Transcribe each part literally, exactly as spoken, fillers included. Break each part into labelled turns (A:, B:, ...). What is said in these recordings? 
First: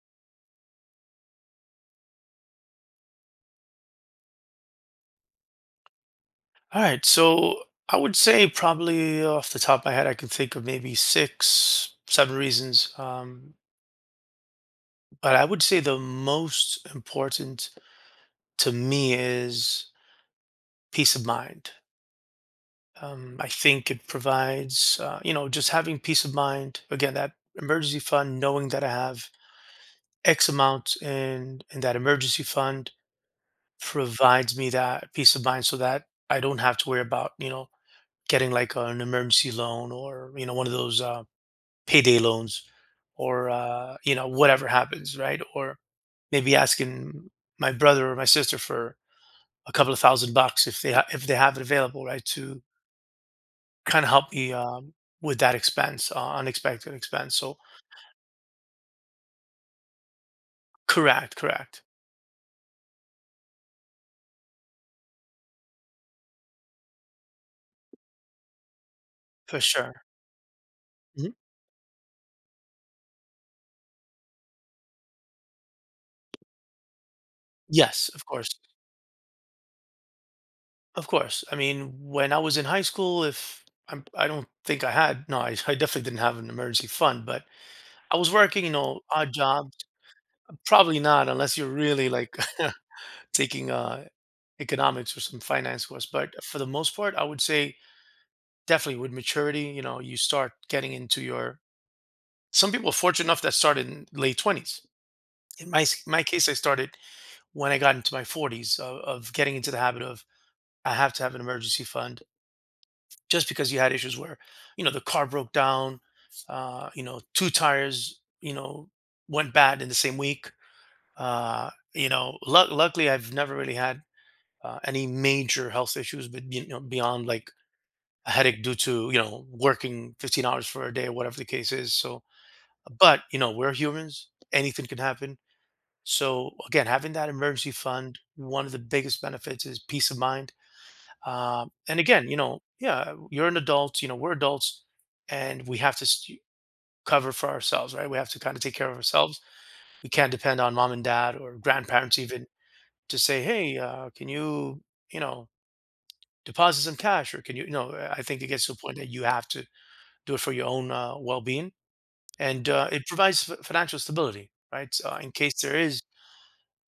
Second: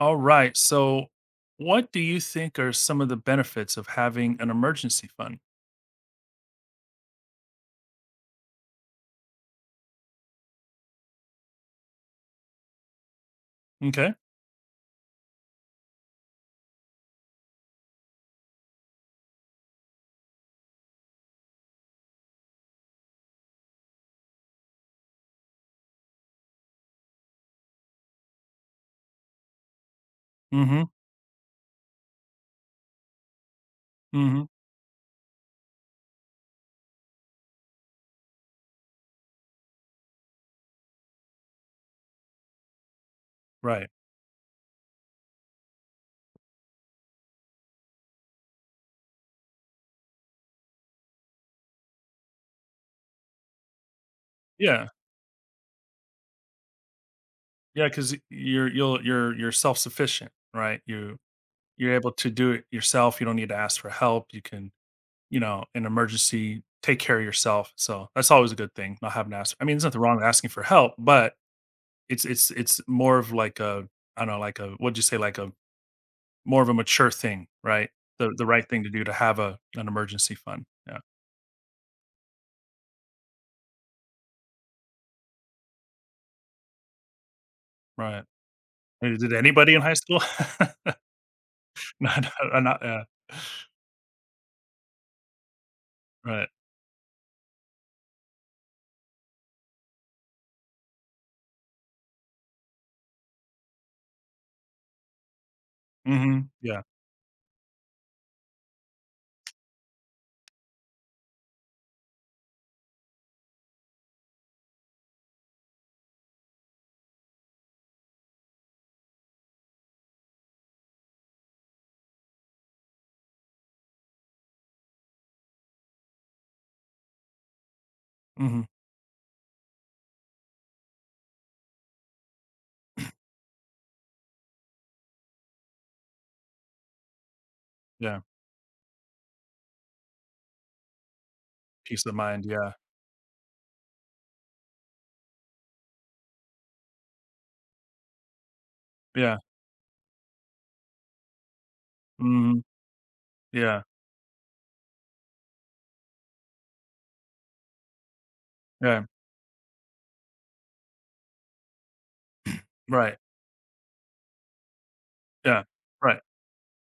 A: All right. So, what do you think are some of the benefits of having an emergency fund?
B: All right, so I would say probably off the top of my head, I could think of maybe six, seven reasons. Um,
A: Okay.
B: but I would say the most important to me is peace of mind. Um, I think it provides, uh, you know, just having peace of mind. Again, that emergency fund, knowing that I have X
A: mm Mhm.
B: amount in in that emergency fund
A: mm Mhm.
B: provides me that peace of mind so that I don't have to worry about, you know, getting like an emergency loan or, you know, one of those Um, payday loans or
A: Right.
B: uh, you know whatever happens, right? Or maybe asking my brother or my sister for a couple of thousand bucks if they ha- if they have it available, right? To kind of help me
A: Yeah.
B: um, with that expense, uh, unexpected expense, so
A: Yeah, cuz you're you'll you're you're self-sufficient, right? You
B: correct, correct.
A: you're able to do it yourself. You don't need to ask for help. You can, you know, in emergency take care of yourself. So, that's always a good thing, not having to ask.
B: For
A: I mean, there's
B: sure.
A: nothing wrong with asking for help,
B: Mhm.
A: but it's it's it's more of like a I don't know, like a what'd you say, like a more of a mature thing, right?
B: Yes, of
A: The the
B: course.
A: right thing to do to have a an emergency fund. Yeah,
B: Of course. I mean, when I was in high school, if I'm, I don't think I had. No, I, I definitely didn't have an emergency fund, but I
A: right.
B: was working, you know
A: Uh, did
B: odd jobs.
A: anybody in high school?
B: Probably not, unless you're really
A: Not
B: like
A: uh, not yeah.
B: taking uh, economics or some finance course. But
A: Right.
B: for the most part, I would say definitely with maturity, you know, you start getting into your. Some people are fortunate enough that started in late twenties. In my s- my case,
A: Mhm.
B: I
A: Yeah.
B: started when I got into my forties of, of getting into the habit of I have to have an emergency fund just because you had issues where, you know, the car broke down, uh, you know, two tires, you know, went bad in the same week. Uh, you know, luck luckily I've never really had uh, any major health issues, but you know, beyond like a headache
A: Mhm.
B: due to you know working fifteen hours for a day or whatever the case is. So, but you know, we're humans; anything can happen. So again, having that emergency fund,
A: Yeah.
B: one of the biggest benefits is peace of mind. Um, and
A: Peace of
B: again, you
A: mind,
B: know,
A: yeah.
B: yeah, you're an adult. You know, we're adults, and we have to st- cover for ourselves, right? We have to kind of take care of
A: Yeah.
B: ourselves. We can't depend on mom and dad or grandparents even
A: Mhm.
B: to say, "Hey,
A: Yeah.
B: uh, can you, you know, deposit some cash? Or can you, you know, I think it gets to a point
A: Yeah.
B: that you have to do it for your own uh, well-being, and uh, it
A: Right.
B: provides f- financial stability, right? So, Uh, in case
A: Yeah.
B: there is
A: Right.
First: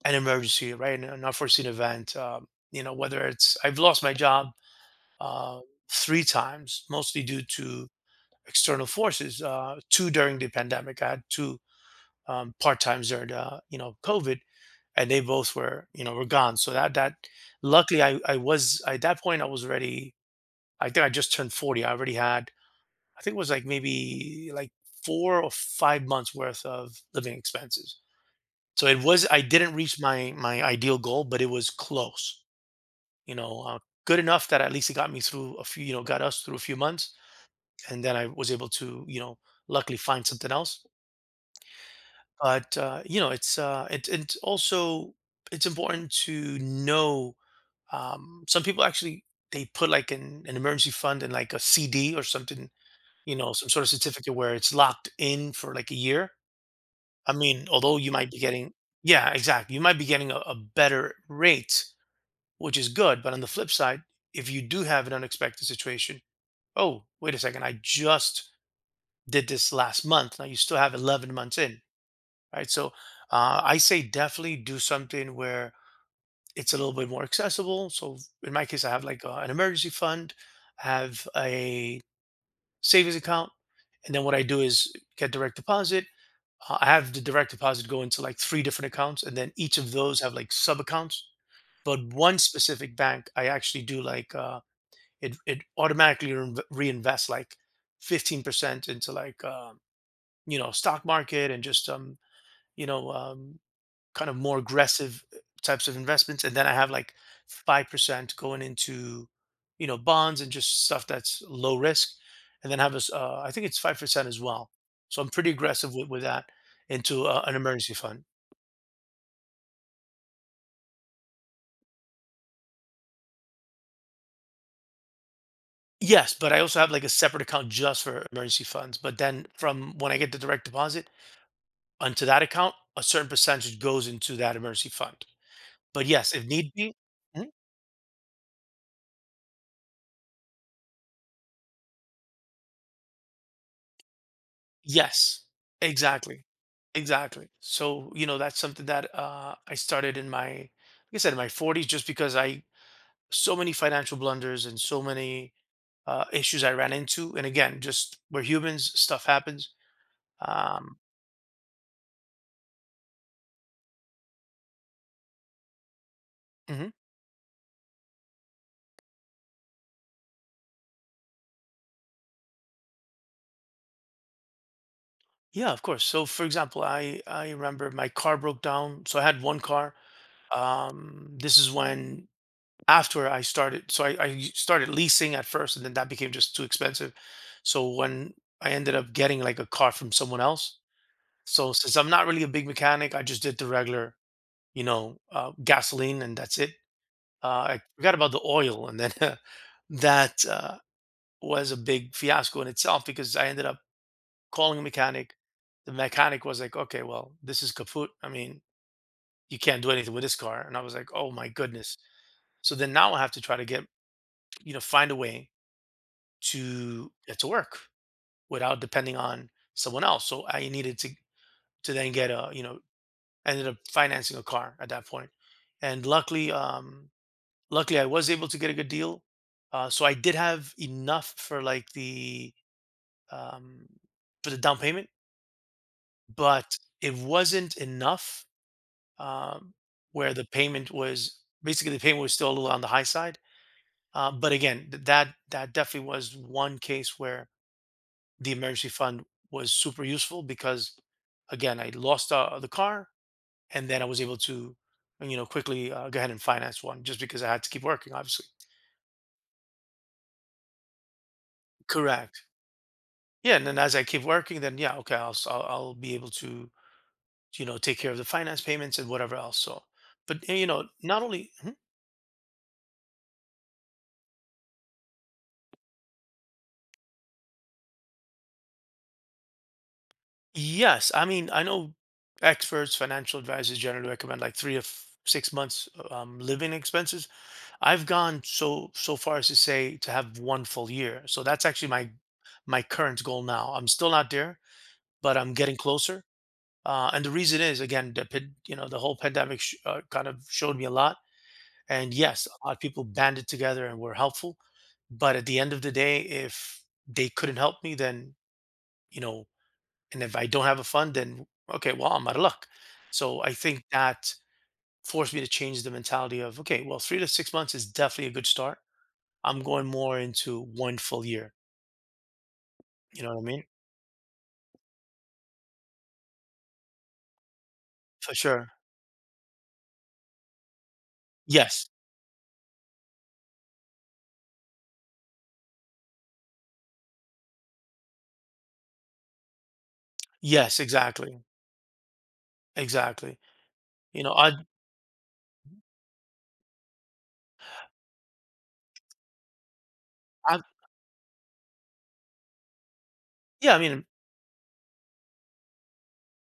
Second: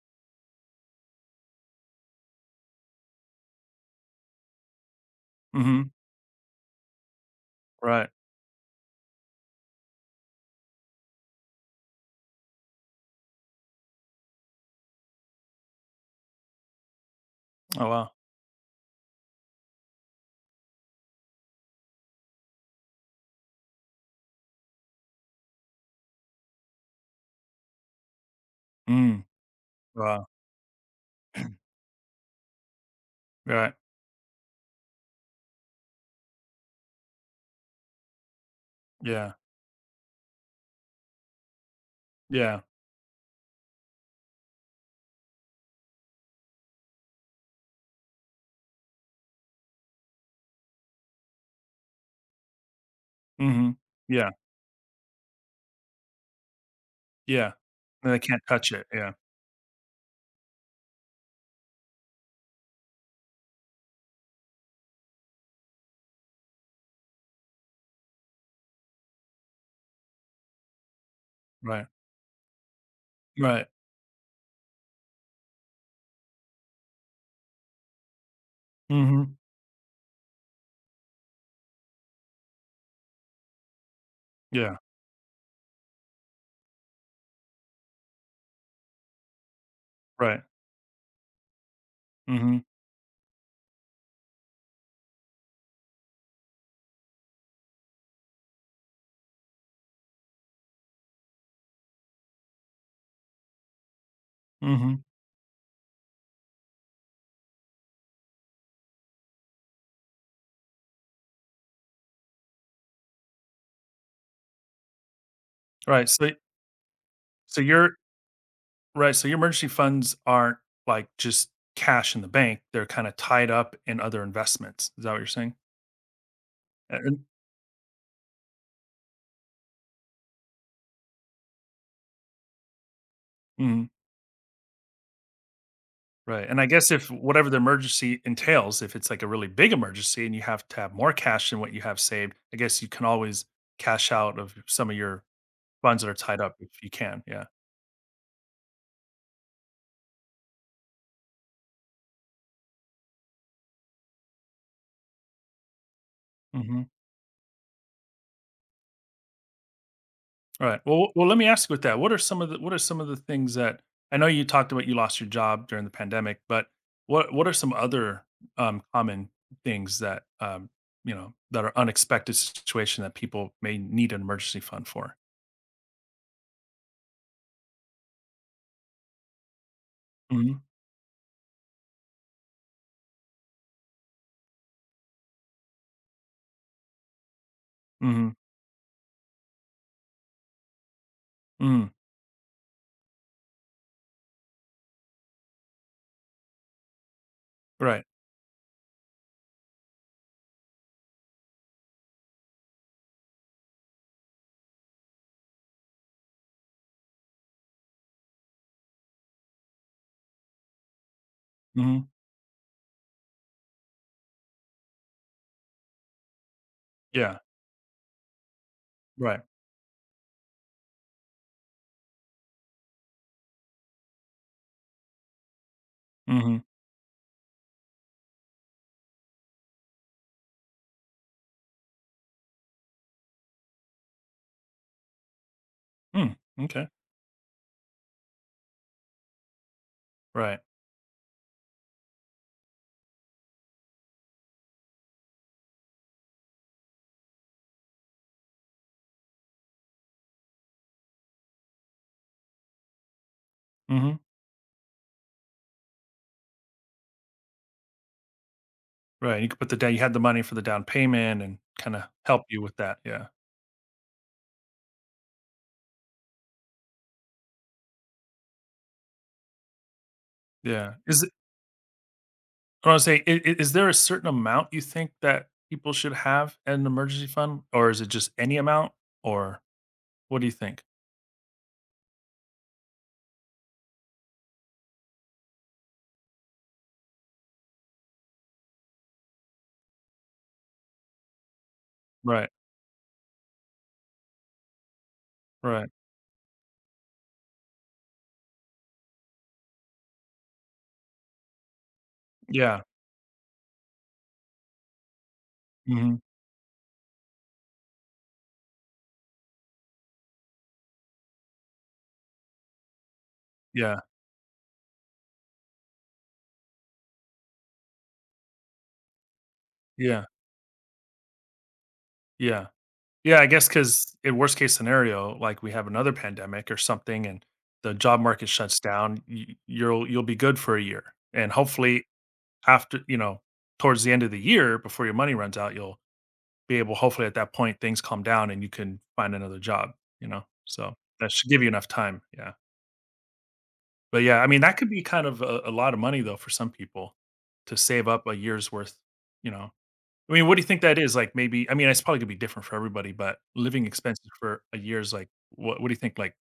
B: an emergency, right? An unforeseen event, um, you know, whether it's I've lost my job uh,
A: Mhm.
B: three times, mostly due to
A: Right.
B: external forces, uh, two during the pandemic. I had two um, part-times during, uh, you know, COVID, and they both were, you know, were gone. So that, that,
A: Oh,
B: luckily
A: wow.
B: I, I was, at that point, I was already, I think I just turned forty. I already had, I think it was like maybe like four or five months worth of living expenses. So it
A: Mm.
B: was, I didn't reach
A: Wow.
B: my my ideal goal, but it was close. You know,
A: Right.
B: uh, good enough that at least it got me through a few, you know, got us through a few months, and then I was able to, you
A: Yeah.
B: know, luckily find something else.
A: Yeah.
B: But uh, you know, it's uh, it, it's also. It's important to know. Um, some people actually they put like an, an emergency fund and like a C D or something, you know, some
A: Mhm.
B: sort of
A: Yeah.
B: certificate where it's locked in for like a year. I
A: Yeah.
B: mean, although you
A: And they
B: might be
A: can't touch
B: getting,
A: it. Yeah.
B: yeah, exactly. You might be getting a, a better rate, which is good. But on the flip side, if you do have an unexpected situation, oh, wait a second, I just did this last month. Now you still have eleven months in,
A: Right.
B: right? So uh,
A: Right.
B: I say definitely do something where it's a little bit more accessible. So in my case, I have like uh
A: Mhm.
B: an emergency fund, I have a savings account. And then what I do
A: Yeah.
B: is get direct deposit. Uh, I have the direct deposit go into like three different accounts, and then each of those have
A: Right.
B: like sub accounts. But one
A: Mhm.
B: specific bank, I actually do like uh, it. It automatically reinv- reinvests like fifteen percent into like um, you know stock market, and just um, you know um, kind of more
A: Mhm.
B: aggressive uh, types of investments. And then I have like five percent going into you know bonds and just stuff that's low risk, and then have a s- uh, I think it's five percent as well. So I'm pretty aggressive
A: Right.
B: with, with
A: So
B: that into uh, an
A: so you're
B: emergency fund.
A: right, so your emergency funds aren't, like, just cash in the bank, they're kinda tied up in other investments, is that what you're saying?
B: Yes, but I also have
A: A
B: like a
A: and
B: separate account just for emergency funds, but then from when I get the direct deposit onto that account, a certain percentage
A: mhm,
B: goes into that emergency fund. But yes, if
A: right, and I
B: need
A: guess
B: be.
A: if
B: Hmm?
A: whatever the emergency entails, if it's, like, a really big emergency and you have to have more cash than what you have saved, I guess you can always cash out of some of your
B: Yes,
A: funds that are tied
B: exactly,
A: up if you can, yeah.
B: exactly. So, you know, that's something that uh, I started in my, like I said, in my forties, just because I, so many financial blunders and so many uh, issues I
A: Mhm.
B: ran into. And again, just we're humans, stuff happens.
A: All right.
B: Um,
A: Well, well, let me ask with that. What are some of the what are some of the things that I know you talked about you lost your job during the pandemic, but
B: mhm.
A: what what are some other um, common things that um, you know that are unexpected situation that people may need an emergency fund for?
B: Yeah, of course. So, for example, I I remember my car broke down. So I had one car.
A: Hmm.
B: Um, this is when after I started, so I, I started leasing at first, and then that became just too expensive. So
A: Hmm.
B: when I ended up getting like a car from someone else, so
A: Mm.
B: since I'm not really a big mechanic, I just did the regular, you know, uh, gasoline, and that's it. Uh, I
A: Right.
B: forgot about the oil, and then that uh, was a big fiasco in itself because I ended up calling a mechanic. The mechanic was like, "Okay, well, this is kaput. I mean, you can't do anything with this car." And I was like, "Oh my goodness!"
A: Hmm.
B: So then now I have to try to get, you know, find a way to
A: Yeah.
B: get to work without depending
A: Right.
B: on someone else. So I needed to to then get a you know I ended up financing a car at that point, and luckily
A: Mm-hmm.
B: um luckily I was able to get a good deal. Uh, so I did have enough for like the um for the down payment,
A: Hmm. Mm.
B: but
A: Okay.
B: it wasn't enough um where the
A: Right.
B: payment was basically the payment was still a little on the high side. Uh, but again, th- that that definitely was one case where the emergency fund was super useful because again I lost uh, the car, and then I
A: Hmm.
B: was able to you know quickly uh, go ahead and finance one just because I had to keep working, obviously.
A: Right. You could put the down. You had the money for the down payment and kind of help
B: Correct.
A: you with that. Yeah.
B: Yeah. And then as I keep working, then yeah, okay, i'll s- i'll, I'll be able to you know take care of the finance payments and whatever else, so. But eh, you know
A: Yeah.
B: not
A: Is
B: only. Mhm.
A: I wanna say, I I is there a certain amount you think that people should have in an emergency fund, or is it just any amount? Or what do you think?
B: Yes, I mean I know experts, financial advisors generally recommend like three or f- six months, uh, um, living expenses. I've gone so so far as to say to have one full year. So that's actually my
A: Right,
B: my current goal now. I'm still not there, but I'm getting
A: right.
B: closer. Uh, and the reason is, again, the pan- you know the whole pandemic sh- uh, kind of showed me a lot. And yes, a lot
A: Yeah.
B: of people banded together and were helpful. But at the end of the
A: Mhm.
B: day, if they couldn't help me, then you know, and if I don't have a fund, then okay, well I'm out of luck. So I think
A: Yeah,
B: that forced me to change the mentality of okay, well three to six months is definitely a good start. I'm going more
A: yeah,
B: into one full year.
A: yeah.
B: You know
A: Yeah,
B: what I
A: I
B: mean?
A: guess because in worst case scenario, like, we have another pandemic or something and the job
B: For
A: market
B: sure.
A: shuts down, y you'll you'll be good for a year, and
B: Yes.
A: hopefully after you know, towards the end of the year, before your money runs out, you'll be able hopefully at that point, things calm down and you can find another job, you know?
B: Yes,
A: So, that
B: exactly.
A: should give you enough time, yeah.
B: Exactly.
A: But,
B: You know,
A: yeah, I
B: i
A: mean, that could be kind of a a lot of money, though, for some people to save up a year's worth, you know? I mean, what
B: i
A: do you think that is? Like, maybe I mean, it's probably gonna be different for everybody, but
B: yeah, I
A: living
B: mean,
A: expenses for a year is like what what do you think? Like,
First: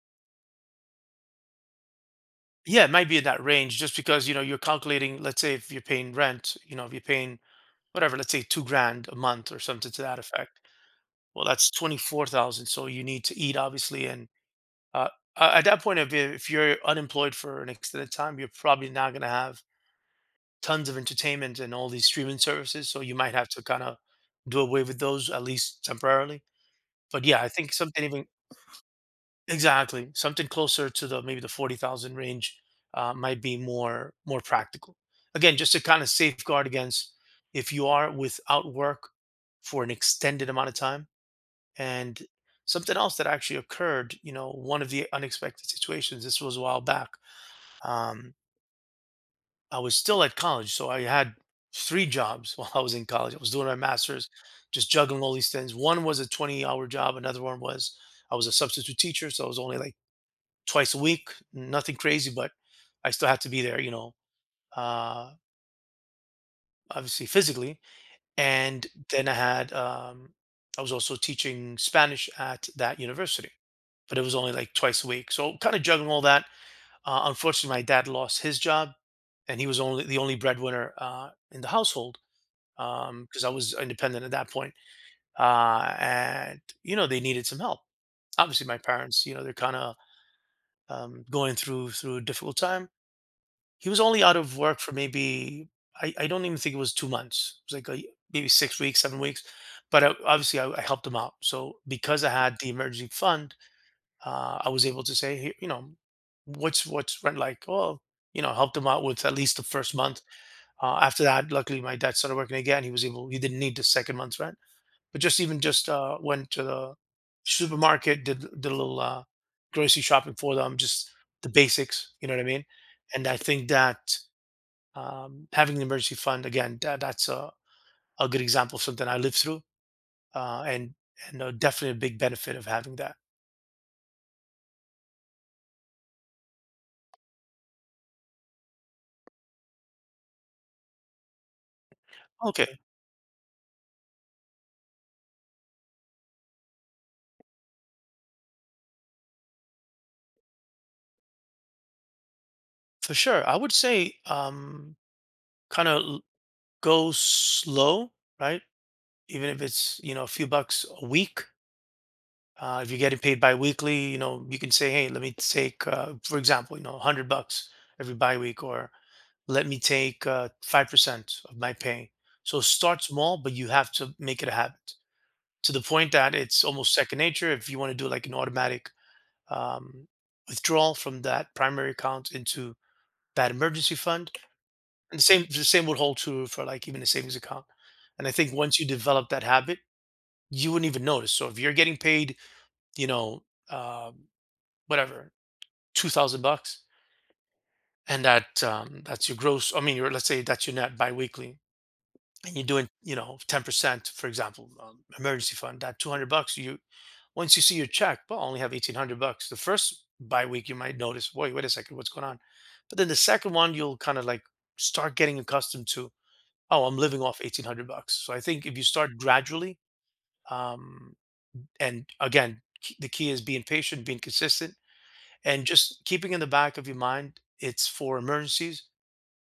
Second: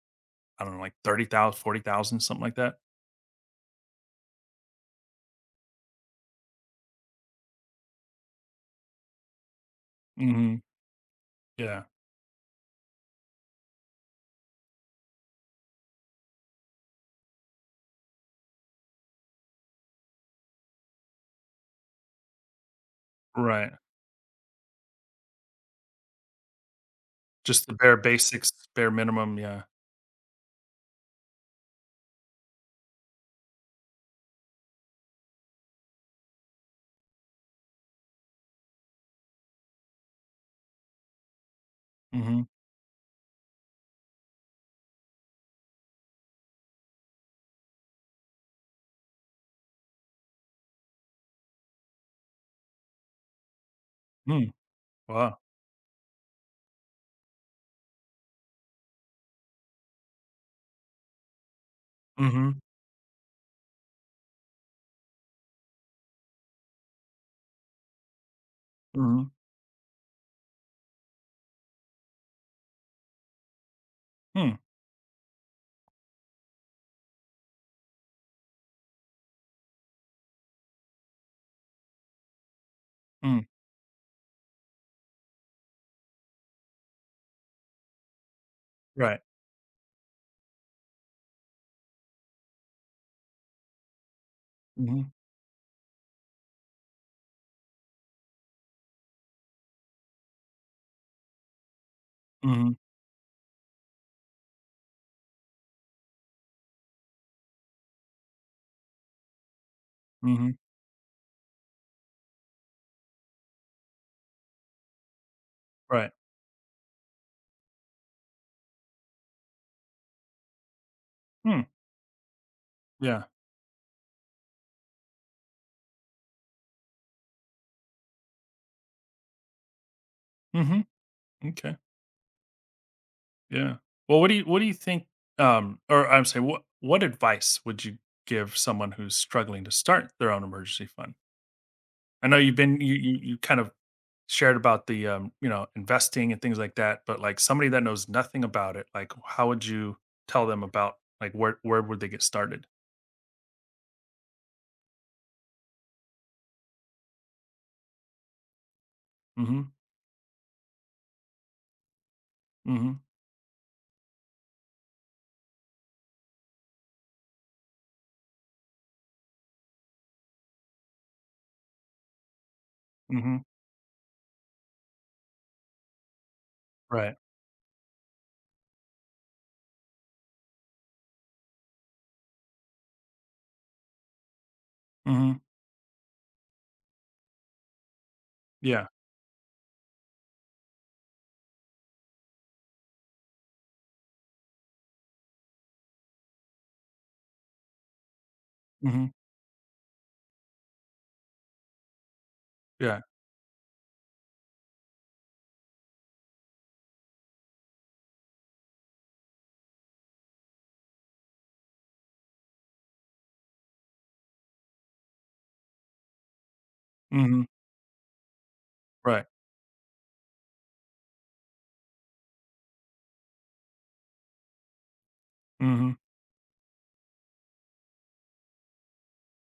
A: I don't know, like thirty thousand, forty thousand, something like that?
B: yeah, it might be in that range just because, you know, you're calculating, let's say if you're paying rent, you know, if you're paying whatever, let's say two grand a month or something to that effect.
A: Mhm.
B: Well, that's
A: Yeah.
B: twenty-four thousand. So you need to eat, obviously. And uh, a- at that point, if, if you're unemployed for an extended time, you're probably not going to have tons of entertainment and all these streaming services. So you might have to
A: Right.
B: kind of do away with those at least temporarily. But yeah, I
A: Just the
B: think
A: bare
B: something even
A: basics, bare minimum, yeah.
B: exactly something closer to the maybe the forty thousand range, uh, might be more more practical. Again, just to kind of safeguard against if you are without work for an extended amount of time, and
A: Mhm.
B: something else that actually occurred, you know one of the unexpected situations, this was a while back. um, I was still at college, so I had three jobs while I was in college. I was doing my master's,
A: Mm.
B: just juggling all
A: Wow.
B: these things. One was a twenty-hour job. Another one was I was a substitute teacher, so I was only like twice a week. Nothing crazy, but
A: Mhm.
B: I still had to be there, you know, uh, obviously physically. And then
A: Mhm.
B: I had um, I was also teaching Spanish at that university, but it was only
A: Mm.
B: like twice a week. So kind of juggling all that. Uh, unfortunately, my dad lost his job, and he was only the only breadwinner uh, in the household um
A: Mm.
B: because I was independent at that point. Uh and you know they needed some help. Obviously my
A: Right.
B: parents, you know, they're kind of um going through through a difficult time. He was only out of work for
A: Mhm.
B: maybe i, I don't even think it was two months. It was like a, maybe six weeks, seven weeks. But I, obviously I, I helped him out, so because I had the
A: Mhm,
B: emergency fund, uh I was able to say, "Here, you know, what's what's rent like, oh, you know," helped him out with at least the first month.
A: mhm,
B: Uh, after that, luckily my dad started working again. He was able, he didn't need the second month's rent. But just even just
A: right.
B: uh, went to the supermarket, did did a little uh, grocery shopping for them, just the
A: Hmm,
B: basics. You know what I mean?
A: yeah,
B: And I think that um, having an emergency fund, again, that, that's a, a good example of something I lived through, uh,
A: mhm,
B: and and uh,
A: okay.
B: definitely a big benefit of having that.
A: Yeah. Well, what do you what do you think, um or I'm saying, what what advice would you give someone who's struggling to start their own emergency fund? I know you've
B: Okay,
A: been you you you kind of shared about the, um, you know, investing and things like that, but, like, somebody that knows nothing about it, like, how would you tell them about, like, where where would they get started?
B: for sure. I would say um, kind of go slow, right? Even if
A: Mhm,
B: it's, you know, a few bucks a week. Uh, if you're
A: mhm,
B: getting paid biweekly, you know, you can say, hey, let me take, uh, for example, you know, one hundred bucks every biweek, or let me take uh, five percent of my pay. So start small,
A: mhm,
B: but you have to make it a habit, to the point that it's almost
A: right,
B: second nature. If you want to do like an automatic um, withdrawal from that primary account into that emergency fund, and the
A: mhm,
B: same, the same would hold true for like even a savings account. And I think once
A: yeah,
B: you develop that habit, you wouldn't even notice. So if you're getting paid, you know, um, whatever two thousand bucks. And that um,
A: mhm,
B: that's your gross. I mean, your, let's say that's your net biweekly, and you're doing,
A: yeah,
B: you know, ten percent, for example, um, emergency fund. That two hundred bucks. You once you see your check, well, I only have eighteen hundred bucks. The first bi week, you might notice, wait, wait a second, what's going on? But then the second one, you'll kind of like start getting accustomed to, oh, I'm living off
A: mhm,
B: eighteen hundred bucks. So I think if you start
A: right,
B: gradually, um, and again, k- the key is being patient, being consistent, and
A: mhm,
B: just keeping in the back of your mind, it's for emergencies.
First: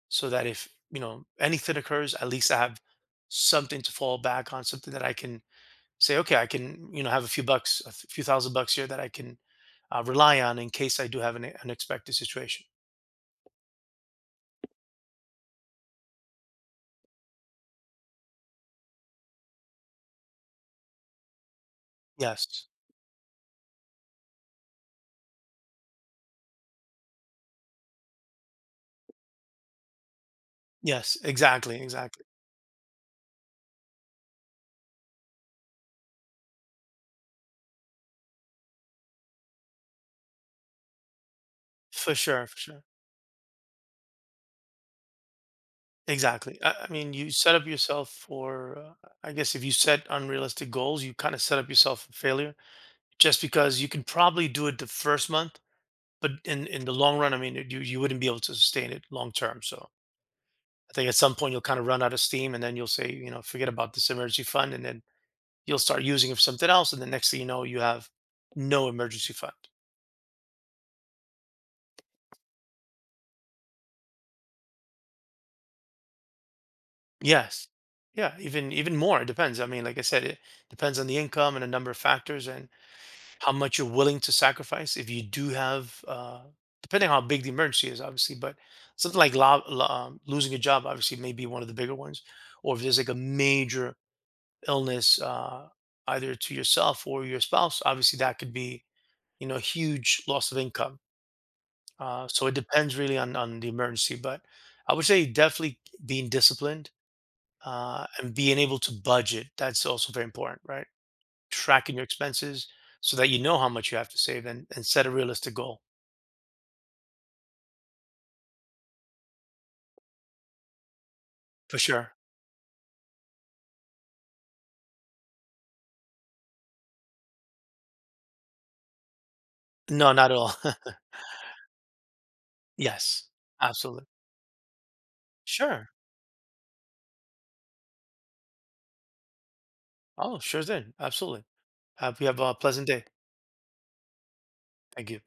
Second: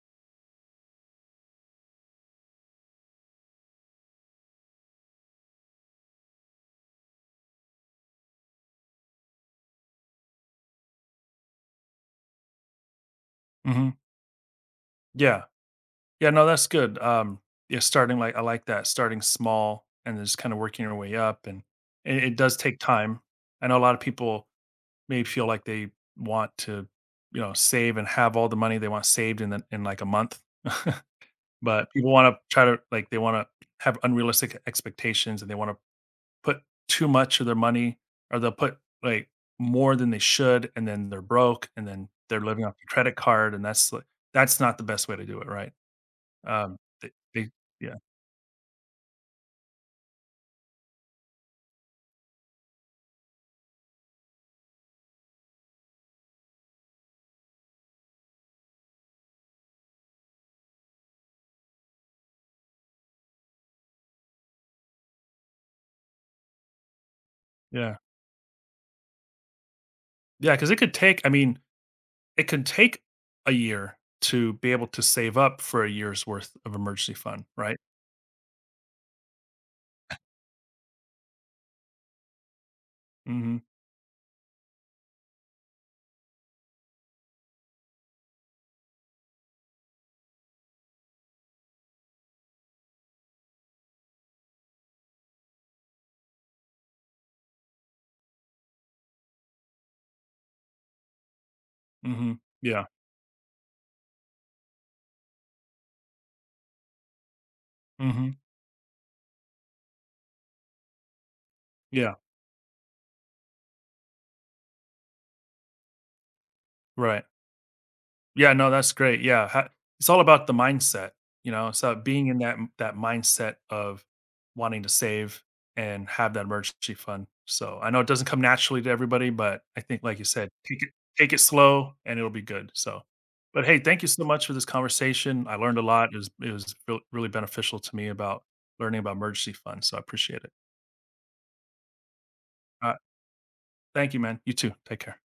B: So that if, you know, anything occurs, at least I have something to fall back on, something that I can say, okay, I can, you know, have a few bucks, a few thousand bucks here that I can uh, rely on in case I do have an unexpected situation.
A: mhm, yeah. Yeah, no, that's good. Um, yeah, starting like I like that, starting small and then just kind of working your way up, and it, it does
B: Yes,
A: take time. I know a lot of people may feel like they want to, you know, save and have all the money they want saved in the, in like a month,
B: yes, exactly,
A: but people
B: exactly.
A: want to try to like they want to have unrealistic expectations and they want to put too much of their money or they'll put like more than they should, and then they're broke, and then
B: For
A: they're
B: sure, for
A: living off
B: sure.
A: the credit card, and that's like that's not the best way to do it, right?
B: Exactly. I,
A: Um,
B: I
A: they,
B: mean, you
A: they
B: set up
A: yeah.
B: yourself for, uh, I guess, if you set unrealistic goals, you kind of set up yourself for failure, just because you can probably do it the first month, but in, in the long run, I mean, you, you wouldn't be able to sustain it long term. So I think at some point you'll kind of run out of steam and then you'll say, you know, forget about this emergency fund, and then you'll start using it for something else. And the next thing you know, you
A: Yeah.
B: have no emergency fund.
A: Yeah, because it could take I mean, it could take a year to be able to save up for a year's worth of emergency fund,
B: Yes.
A: right?
B: Yeah. Even, even more. It depends. I mean, like I said, it depends on the income and a number of factors. And how
A: Mhm,
B: much you're willing to sacrifice. If you do have, uh, depending on how big the emergency is, obviously, but something like lo- lo- um, losing a job, obviously, may be one of the bigger ones. Or if there's like a major illness, uh, either to yourself or your spouse, obviously, that could be, you know, a huge loss of income. Uh,
A: mhm,
B: so it
A: yeah,
B: depends really on, on the emergency. But I would say definitely being disciplined, uh,
A: mhm,
B: and being able to budget. That's also very important, right? Tracking your
A: yeah,
B: expenses so that you know how much you have to save, and, and set a realistic goal,
A: right. Yeah, no, that's great. Yeah, ha it's all about the mindset, you know,
B: for
A: so
B: sure.
A: being in that that mindset of wanting to save and have that emergency fund. So, I know it doesn't come naturally to everybody, but I think,
B: No,
A: like you
B: not at
A: said,
B: all.
A: take it take it slow and it'll be good, so
B: Yes,
A: but hey, thank
B: absolutely.
A: you so much for this conversation. I learned a
B: Sure.
A: lot. It was it was real really beneficial to me about learning about emergency funds, so I
B: Oh,
A: appreciate it.
B: sure thing. Absolutely. Hope you have a pleasant
A: Uh,
B: day.
A: Thank you, man. You too. Take
B: Thank
A: care.
B: you.